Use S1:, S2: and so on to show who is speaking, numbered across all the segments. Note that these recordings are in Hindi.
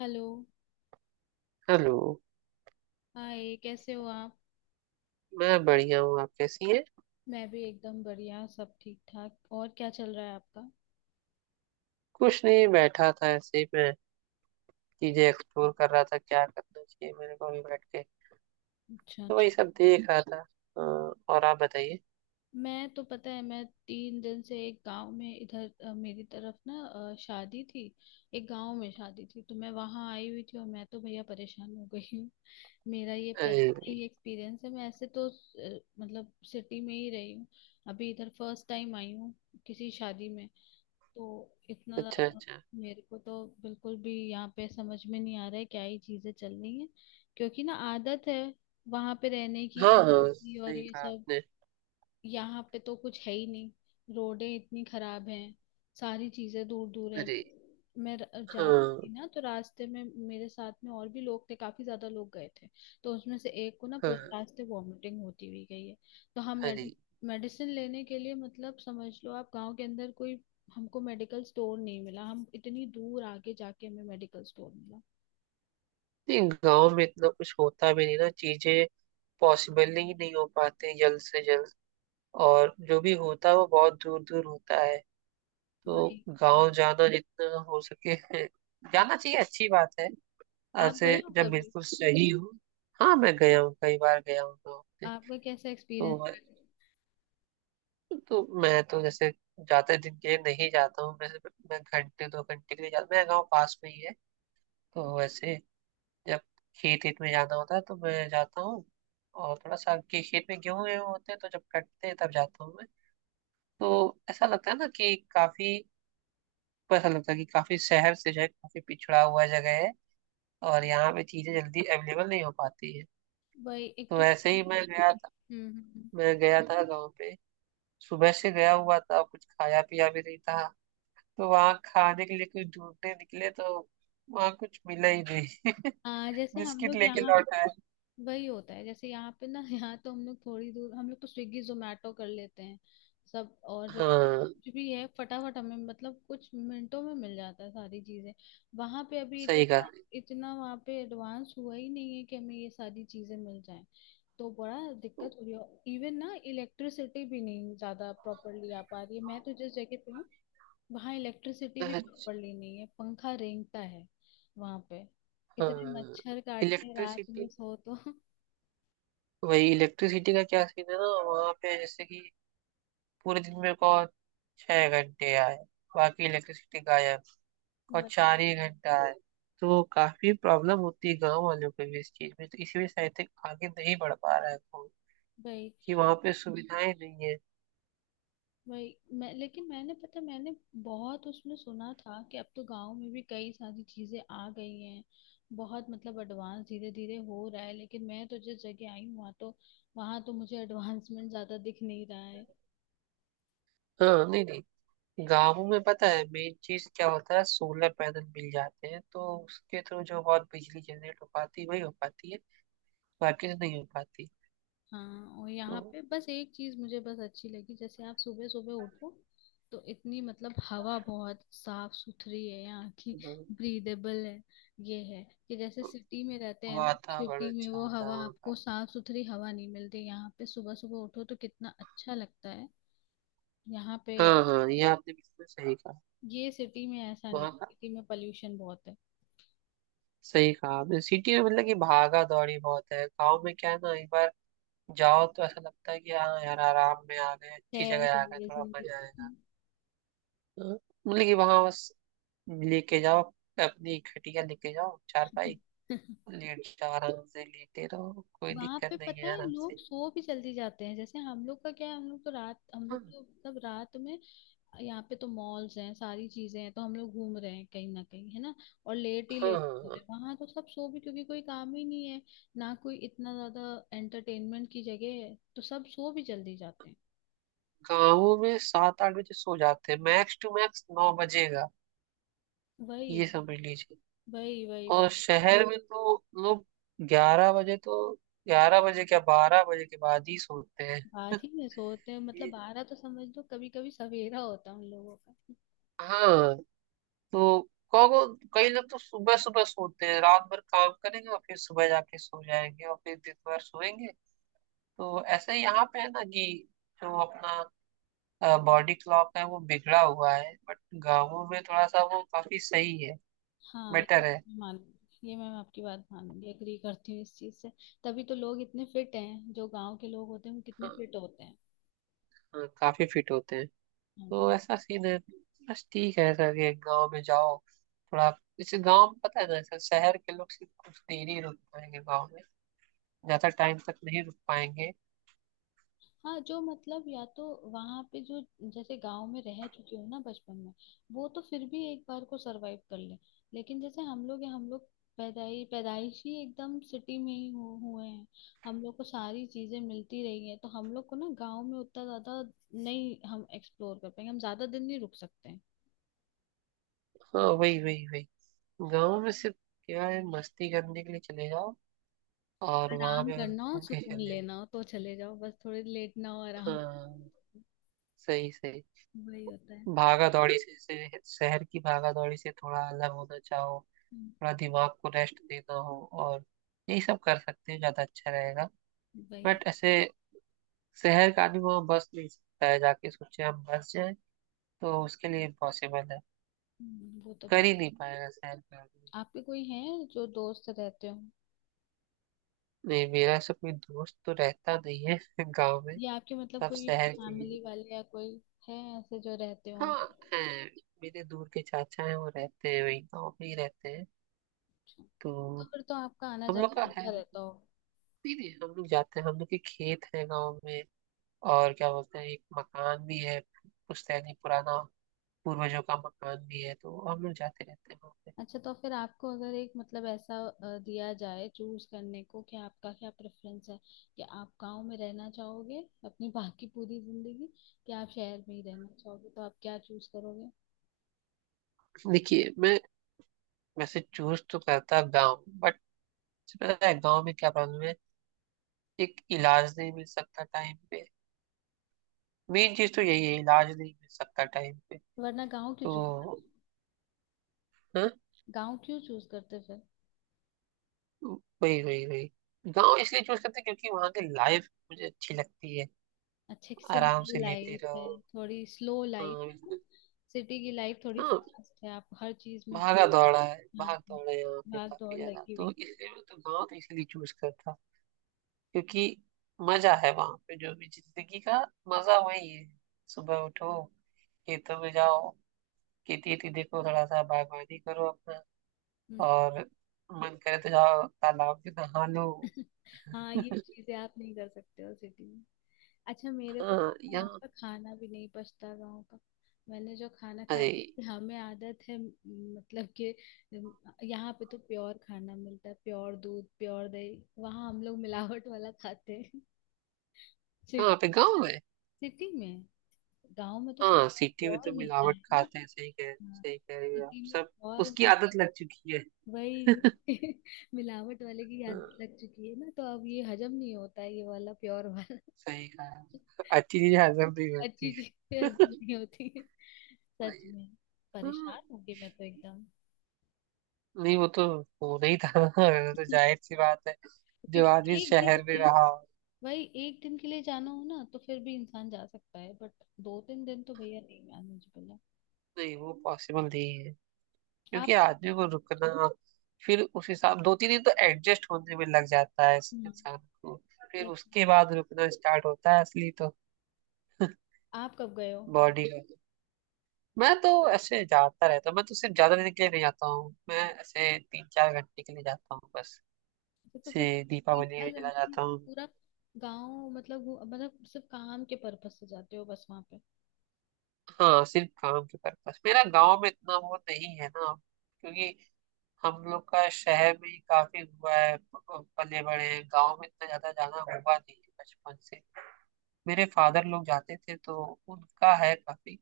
S1: हेलो।
S2: हेलो।
S1: हाय कैसे हो आप?
S2: मैं बढ़िया हूँ। आप कैसी हैं?
S1: मैं भी एकदम बढ़िया, सब ठीक ठाक, और क्या चल रहा है आपका?
S2: कुछ नहीं, बैठा था ऐसे ही मैं। चीजें एक्सप्लोर कर रहा था, क्या करना चाहिए मेरे को भी बैठ के।
S1: अच्छा
S2: तो वही
S1: अच्छा।
S2: सब देख रहा था। और आप बताइए।
S1: मैं तो पता है मैं तीन दिन से एक गांव में इधर मेरी तरफ ना शादी थी। एक गांव में शादी थी, तो मैं वहां आई हुई थी और मैं तो भैया परेशान हो गई हूँ। मेरा ये
S2: अरे
S1: पहला ही
S2: भाई।
S1: एक्सपीरियंस है, मैं ऐसे तो मतलब सिटी में ही रही हूँ, अभी इधर फर्स्ट टाइम आई हूँ किसी शादी में। तो इतना
S2: अच्छा,
S1: ज्यादा
S2: अच्छा।
S1: मेरे को तो बिल्कुल भी यहाँ पे समझ में नहीं आ रहा है क्या ही चीजें चल रही हैं, क्योंकि ना आदत है वहां पे रहने की।
S2: हाँ हाँ,
S1: और
S2: सही
S1: ये
S2: कहा
S1: सब
S2: आपने।
S1: यहाँ पे तो कुछ है ही नहीं, रोडें इतनी खराब हैं, सारी चीजें दूर दूर हैं।
S2: अरे।
S1: मैं जा रही
S2: हाँ
S1: थी ना, तो रास्ते में मेरे साथ में और भी लोग थे, काफी ज्यादा लोग गए थे, तो उसमें से एक को ना पूरे
S2: हाँ।
S1: रास्ते वॉमिटिंग होती हुई गई है। तो हम
S2: अरे।
S1: मेडिसिन लेने के लिए, मतलब समझ लो आप गांव के अंदर कोई हमको मेडिकल स्टोर नहीं मिला, हम इतनी दूर आगे जाके हमें मेडिकल स्टोर मिला।
S2: नहीं, गांव में इतना कुछ होता भी नहीं ना, चीजें पॉसिबल ही नहीं हो पाते जल्द से जल्द। और जो भी होता है वो बहुत दूर दूर होता है। तो
S1: वही।
S2: गांव जाना जितना हो सके जाना चाहिए, अच्छी बात है।
S1: आप
S2: ऐसे
S1: गए हो
S2: जब
S1: कभी?
S2: बिल्कुल सही हो। हाँ, मैं गया हूँ, कई बार गया हूँ गाँव में।
S1: आपका कैसा
S2: तो मैं-
S1: एक्सपीरियंस?
S2: तो मैं तो जैसे ज्यादा दिन के लिए नहीं जाता हूँ मैं। मैं घंटे 2 घंटे के लिए जाता हूँ। मेरा गाँव पास में ही है। तो वैसे, जब खेत खेत में जाना होता है तो मैं जाता हूँ। और थोड़ा सा के खेत में गेहूं वेहूं होते हैं तो जब कटते हैं तब जाता हूँ मैं। तो ऐसा लगता है ना कि काफी। ऐसा लगता है कि काफी शहर से जो है, काफी पिछड़ा हुआ जगह है। और यहाँ पे चीजें जल्दी अवेलेबल नहीं हो पाती है।
S1: वही एक
S2: तो
S1: तो
S2: ऐसे
S1: हम्म।
S2: ही मैं गया था।
S1: हम्म, हम्म।
S2: मैं गया था गाँव पे। सुबह से गया हुआ था, कुछ खाया पिया भी नहीं था। तो वहाँ खाने के लिए कुछ ढूंढने निकले तो वहाँ कुछ मिला ही नहीं,
S1: आ, जैसे हम
S2: बिस्किट
S1: लोग
S2: लेके
S1: यहाँ
S2: लौट आए।
S1: वही होता है, जैसे यहाँ पे ना यहाँ तो हम लोग थोड़ी दूर, हम लोग तो स्विगी जोमेटो कर लेते हैं सब, और
S2: हाँ,
S1: कुछ भी है फटाफट हमें, मतलब कुछ मिनटों में मिल जाता है सारी चीजें। वहां पे अभी
S2: सही कहा।
S1: इतना इतना वहां पे एडवांस हुआ ही नहीं है कि हमें ये सारी चीजें मिल जाएं, तो बड़ा दिक्कत हो रही है। इवन ना इलेक्ट्रिसिटी भी नहीं ज्यादा प्रॉपरली आ पा रही है, मैं तो जिस जगह पे हूँ वहाँ इलेक्ट्रिसिटी भी
S2: अच्छा।
S1: प्रॉपरली नहीं है, पंखा रेंगता है वहाँ पे, इतने
S2: हाँ।
S1: मच्छर काटते हैं रात में
S2: इलेक्ट्रिसिटी।
S1: सो तो
S2: वही, इलेक्ट्रिसिटी का क्या सीन है ना वहाँ पे, जैसे कि पूरे दिन मेरे को 6 घंटे आए, बाकी इलेक्ट्रिसिटी गायब। और
S1: भाई।
S2: 4 ही घंटा है। तो काफी प्रॉब्लम होती है गांव वालों को भी इस चीज में, तो इसी वजह से आई थिंक आगे नहीं बढ़ पा रहा है फोन,
S1: भाई।
S2: कि वहां पे सुविधाएं नहीं है।
S1: भाई मैं लेकिन मैंने बहुत उसमें सुना था कि अब तो गांव में भी कई सारी चीजें आ गई हैं, बहुत मतलब एडवांस धीरे धीरे हो रहा है, लेकिन मैं तो जिस जगह आई हूँ वहाँ तो मुझे एडवांसमेंट ज्यादा दिख नहीं रहा है।
S2: हाँ, नहीं नहीं। गांवों में पता है मेन चीज क्या होता है? सोलर पैनल मिल जाते हैं तो उसके थ्रू जो बहुत बिजली जनरेट हो पाती है वही हो पाती है। बाकी से नहीं हो पाती।
S1: हाँ, और
S2: तो
S1: यहाँ पे बस एक चीज मुझे बस अच्छी लगी, जैसे आप सुबह सुबह उठो तो इतनी मतलब हवा बहुत साफ सुथरी है यहाँ की,
S2: हाँ,
S1: ब्रीदेबल है। ये है कि जैसे सिटी में रहते हैं ना,
S2: वातावरण
S1: सिटी में
S2: अच्छा
S1: वो
S2: होता है
S1: हवा
S2: वहाँ
S1: आपको
S2: का।
S1: साफ सुथरी हवा नहीं मिलती, यहाँ पे सुबह सुबह उठो तो कितना अच्छा लगता है यहाँ पे।
S2: हाँ हाँ, ये आपने बिल्कुल सही कहा।
S1: ये सिटी में ऐसा नहीं,
S2: वहाँ का।
S1: सिटी में पॉल्यूशन बहुत है।
S2: सही कहा आपने। सिटी में मतलब कि भागा दौड़ी बहुत है, गाँव में क्या है ना, एक बार जाओ तो ऐसा लगता है कि हाँ यार, आराम में आ गए, अच्छी
S1: खैर
S2: जगह
S1: के
S2: आ गए,
S1: लिए
S2: थोड़ा
S1: जिंदगी।
S2: मजा आएगा। हाँ, मतलब कि वहां बस लेके जाओ, अपनी खटिया लेके जाओ, चारपाई लेट जाओ आराम से, लेटे रहो, कोई
S1: वहां
S2: दिक्कत
S1: पे
S2: नहीं
S1: पता
S2: है,
S1: है
S2: आराम से।
S1: लोग सो भी जल्दी जाते हैं, जैसे हम लोग का क्या है, हम लोग तो रात हम लोग
S2: हाँ
S1: तो तब रात में यहाँ पे तो मॉल्स हैं सारी चीजें हैं, तो हम लोग घूम रहे हैं कहीं ना कहीं है ना, और लेट ही लेट हो रहे
S2: हाँ।
S1: हैं, वहां तो सब सो भी, क्योंकि कोई काम ही नहीं है, ना कोई इतना ज्यादा एंटरटेनमेंट की जगह है, तो सब सो भी जल्दी जाते हैं।
S2: गाँवों में 7-8 बजे सो जाते हैं, मैक्स टू मैक्स 9 बजेगा,
S1: वही
S2: ये समझ लीजिए।
S1: वही वही
S2: और
S1: वही।
S2: शहर में तो लोग 11 बजे तो, 11 बजे क्या, 12 बजे के बाद ही सोते हैं।
S1: बात ही में सोते हैं, मतलब
S2: ये-
S1: बारह तो समझ लो, कभी कभी सवेरा होता है उन लोगों का।
S2: हाँ। तो कहो, कई लोग तो सुबह सुबह सोते हैं, रात भर काम करेंगे और फिर सुबह जाके सो जाएंगे और फिर दिन भर सोएंगे। तो ऐसे ही यहाँ पे है ना कि जो अपना बॉडी क्लॉक है वो बिगड़ा हुआ है, बट गाँवों में थोड़ा सा वो काफी सही है,
S1: हाँ ये
S2: बेटर
S1: तो
S2: है।
S1: मैं मानूंगी, ये मैं आपकी बात मानूंगी, एग्री करती हूँ इस चीज से। तभी तो लोग इतने फिट हैं, जो गांव के लोग होते हैं वो कितने
S2: हाँ,
S1: फिट होते हैं।
S2: हाँ, काफी फिट होते हैं।
S1: हम्म।
S2: तो ऐसा सीन है, बस ठीक है ऐसा कि गाँव में जाओ थोड़ा। जैसे गाँव में पता है ना, ऐसा शहर के लोग सिर्फ कुछ देर ही रुक पाएंगे गाँव में, ज्यादा टाइम तक नहीं रुक पाएंगे।
S1: हाँ जो मतलब या तो वहां पे जो, जैसे गांव में रह चुके हो ना बचपन में वो तो फिर भी एक बार को सरवाइव कर ले, लेकिन जैसे हम लोग पैदाई पैदाइश ही एकदम सिटी में ही हुए हैं, हम लोग को सारी चीजें मिलती रही हैं, तो हम लोग को ना गांव में उतना ज्यादा नहीं हम एक्सप्लोर कर पाएंगे, हम ज्यादा दिन नहीं रुक सकते हैं।
S2: हाँ, वही वही वही। गाँव में सिर्फ क्या है, मस्ती करने के लिए चले जाओ और वहां
S1: आराम
S2: पे बस
S1: करना हो
S2: घूम के
S1: सुकून
S2: चले जाओ।
S1: लेना हो तो चले जाओ, बस थोड़ी लेटना हो आराम,
S2: हाँ, सही सही।
S1: वही होता है।
S2: से शहर की भागा दौड़ी से थोड़ा अलग होना चाहो,
S1: हम्म,
S2: थोड़ा दिमाग को रेस्ट देना हो और यही सब कर सकते हैं, ज्यादा अच्छा रहेगा।
S1: वही।
S2: बट ऐसे शहर का आदमी वहाँ बस नहीं सकता है, जाके सोचे हम बस जाए, तो उसके लिए इम्पॉसिबल है,
S1: वो तो
S2: कर
S1: बात।
S2: ही नहीं पाएगा शहर का आदमी।
S1: आपके कोई हैं जो दोस्त रहते हो,
S2: नहीं, मेरा ऐसा कोई दोस्त तो रहता नहीं है गाँव में।
S1: या आपके मतलब
S2: सब
S1: कोई
S2: शहर के ही हैं।
S1: फैमिली वाले या कोई है ऐसे जो रहते हो?
S2: हाँ, है। मेरे दूर के चाचा हैं, वो रहते हैं वही गाँव में ही रहते हैं।
S1: अच्छा।
S2: तो
S1: तो फिर तो आपका आना
S2: हम लोग
S1: जाना
S2: का है
S1: होता
S2: नहीं।
S1: रहता हो?
S2: नहीं, हम लोग जाते हैं, हम लोग के खेत है गाँव में। और क्या बोलते हैं, एक मकान भी है, पुश्तैनी पुराना, पूर्वजों का मकान भी है, तो हम लोग जाते रहते हैं वहाँ।
S1: अच्छा, तो फिर आपको अगर एक मतलब ऐसा दिया जाए चूज करने को कि आपका क्या प्रेफरेंस है, कि आप गांव में रहना चाहोगे अपनी बाकी पूरी जिंदगी, कि आप शहर में ही रहना चाहोगे, तो आप क्या चूज करोगे?
S2: पे देखिए, मैं वैसे चूज तो करता गाँव, बट पता है गाँव में क्या प्रॉब्लम है? एक, इलाज नहीं मिल सकता टाइम पे। मेन चीज तो यही है, इलाज नहीं मिल सकता टाइम पे।
S1: वरना गांव क्यों चूज
S2: तो
S1: करते?
S2: हाँ?
S1: गांव क्यों चूज करते फिर?
S2: वही वही वही गाँव इसलिए चूज करते हैं क्योंकि वहाँ की लाइफ मुझे अच्छी लगती है।
S1: अच्छे की
S2: आराम
S1: सिंपल
S2: से लेटे
S1: लाइफ है,
S2: रहो।
S1: थोड़ी स्लो
S2: हाँ
S1: लाइफ है,
S2: बिल्कुल।
S1: सिटी की लाइफ थोड़ी
S2: हाँ,
S1: फास्ट है, आप हर चीज में भाग।
S2: भागा दौड़ा है,
S1: हाँ,
S2: भाग
S1: हाँ,
S2: दौड़ा है यहाँ पे
S1: भाग
S2: काफी
S1: दौड़
S2: ज्यादा,
S1: लगी
S2: तो
S1: हुई।
S2: इसलिए मैं तो गाँव तो इसलिए चूज करता। क्योंकि मजा है वहाँ पे, जो भी जिंदगी का मजा वही है। सुबह उठो, खेतों में जाओ, खेती वेती देखो, थोड़ा सा बागवानी करो अपना।
S1: हम्म।
S2: और मन करे तो जाओ तालाब में नहा लो।
S1: हाँ ये चीजें आप नहीं कर सकते हो सिटी में। अच्छा मेरे को
S2: हाँ।
S1: तो वहाँ
S2: यहाँ?
S1: का खाना भी नहीं पछता गाँव का, मैंने जो खाना
S2: अरे,
S1: खाया हमें आदत है मतलब कि यहाँ पे तो प्योर खाना मिलता है, प्योर दूध प्योर दही, वहाँ हम लोग मिलावट वाला खाते हैं सिट-
S2: कहाँ पे गाँव में?
S1: सिटी में, गांव में तो सब
S2: हाँ, सिटी में
S1: प्योर
S2: तो
S1: मिलता
S2: मिलावट
S1: है ना।
S2: खाते हैं।
S1: हाँ,
S2: सही कह रही हो आप
S1: सिटी में
S2: सब। उसकी आदत लग चुकी है।
S1: वही। मिलावट वाले की
S2: हाँ,
S1: आदत लग चुकी है ना, तो अब ये हजम नहीं होता है ये वाला प्योर वाला,
S2: सही कहा। अच्छी चीजें हजम नहीं
S1: अच्छी
S2: करती
S1: चीजें हजम
S2: है।
S1: नहीं होती है। सच
S2: वही-
S1: में
S2: हाँ,
S1: परेशान हो गई मैं तो एकदम,
S2: नहीं वो तो होना ही था ना, वो तो जाहिर सी बात है,
S1: क्योंकि
S2: जो आदमी
S1: एक दिन
S2: शहर
S1: के
S2: में
S1: लिए,
S2: रहा हो।
S1: भाई एक दिन के लिए जाना हो ना तो फिर भी इंसान जा सकता है, बट दो तीन दिन तो भैया नहीं मैनेजेबल है।
S2: नहीं वो पॉसिबल नहीं है, क्योंकि
S1: आप
S2: आदमी को रुकना, फिर उस हिसाब 2-3 दिन तो एडजस्ट होने में लग जाता है इस
S1: हम्म,
S2: इंसान को।
S1: सच
S2: फिर
S1: में।
S2: उसके बाद रुकना स्टार्ट होता है असली तो
S1: आप कब गए हो?
S2: बॉडी का। मैं तो ऐसे जाता रहता हूँ, मैं तो सिर्फ ज्यादा दिन के लिए नहीं जाता हूँ, मैं ऐसे 3-4 घंटे के लिए जाता हूँ बस,
S1: तो फिर
S2: से
S1: तीन
S2: दीपावली
S1: चार
S2: में चला
S1: घंटे में
S2: जाता
S1: आप
S2: हूँ।
S1: पूरा गांव मतलब मतलब सिर्फ काम के पर्पस से जाते हो बस वहां पे?
S2: हाँ, सिर्फ काम के पर्पस। मेरा गांव में इतना वो नहीं है ना, क्योंकि हम लोग का शहर में ही काफी हुआ है, पले बड़े हैं गांव में, इतना ज्यादा जाना हुआ नहीं है बचपन से। मेरे फादर लोग जाते थे तो उनका है काफी,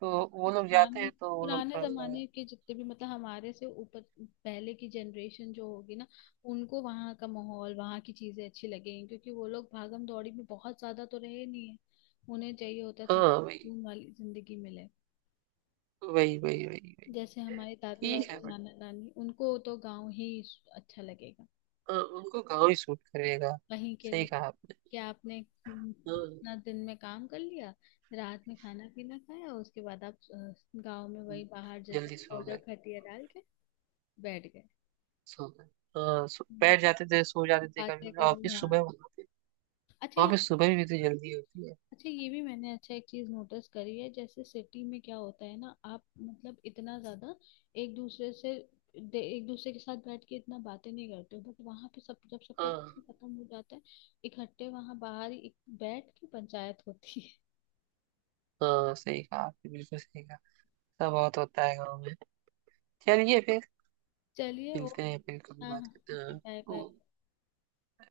S2: तो वो लोग जाते
S1: पुराने,
S2: हैं, तो वो लोग
S1: पुराने
S2: थोड़ा सा।
S1: जमाने के जितने भी मतलब हमारे से ऊपर पहले की जनरेशन जो होगी ना, उनको वहाँ का माहौल वहाँ की चीजें अच्छी लगेंगी, क्योंकि वो लोग भागम दौड़ी में बहुत ज्यादा तो रहे नहीं है, उन्हें चाहिए होता है थोड़ा
S2: हाँ, वही
S1: सुकून वाली जिंदगी मिले।
S2: वही वही वही वही,
S1: जैसे हमारे दादा
S2: ठीक है।
S1: दादी नाना नानी, उनको तो गांव ही अच्छा लगेगा,
S2: हाँ, उनको गाँव ही सूट करेगा।
S1: वहीं के
S2: सही
S1: लोग।
S2: कहा आपने।
S1: क्या आपने? हम्म,
S2: हाँ हाँ,
S1: अपना दिन में काम कर लिया, रात में खाना पीना खाया, उसके बाद आप गांव में वही बाहर जैसे
S2: जल्दी सो
S1: ऑर्डर
S2: गए,
S1: खटिया डाल के बैठ गए,
S2: सो गए। हाँ, बैठ जाते थे, सो जाते थे, कभी
S1: बातें
S2: कभी
S1: करो।
S2: ऑफिस
S1: हाँ।
S2: सुबह होती है।
S1: अच्छा यहाँ।
S2: ऑफिस सुबह भी तो जल्दी होती है।
S1: अच्छा ये भी मैंने, अच्छा एक चीज नोटिस करी है, जैसे सिटी में क्या होता है ना आप मतलब इतना ज्यादा एक दूसरे से एक दूसरे के साथ बैठ के इतना बातें नहीं करते हो, बट वहाँ पे सब जब सबका काम
S2: हाँ
S1: खत्म हो जाता है इकट्ठे वहाँ बाहर ही बैठ के पंचायत होती है।
S2: हाँ, सही कहा आपने, बिल्कुल सही कहा। सब बहुत होता है गाँव में। चलिए फिर,
S1: चलिए
S2: मिलते
S1: ओके।
S2: हैं फिर, कभी
S1: हाँ
S2: बात
S1: हाँ,
S2: करते हैं। हाँ।
S1: बाय
S2: ओ-
S1: बाय।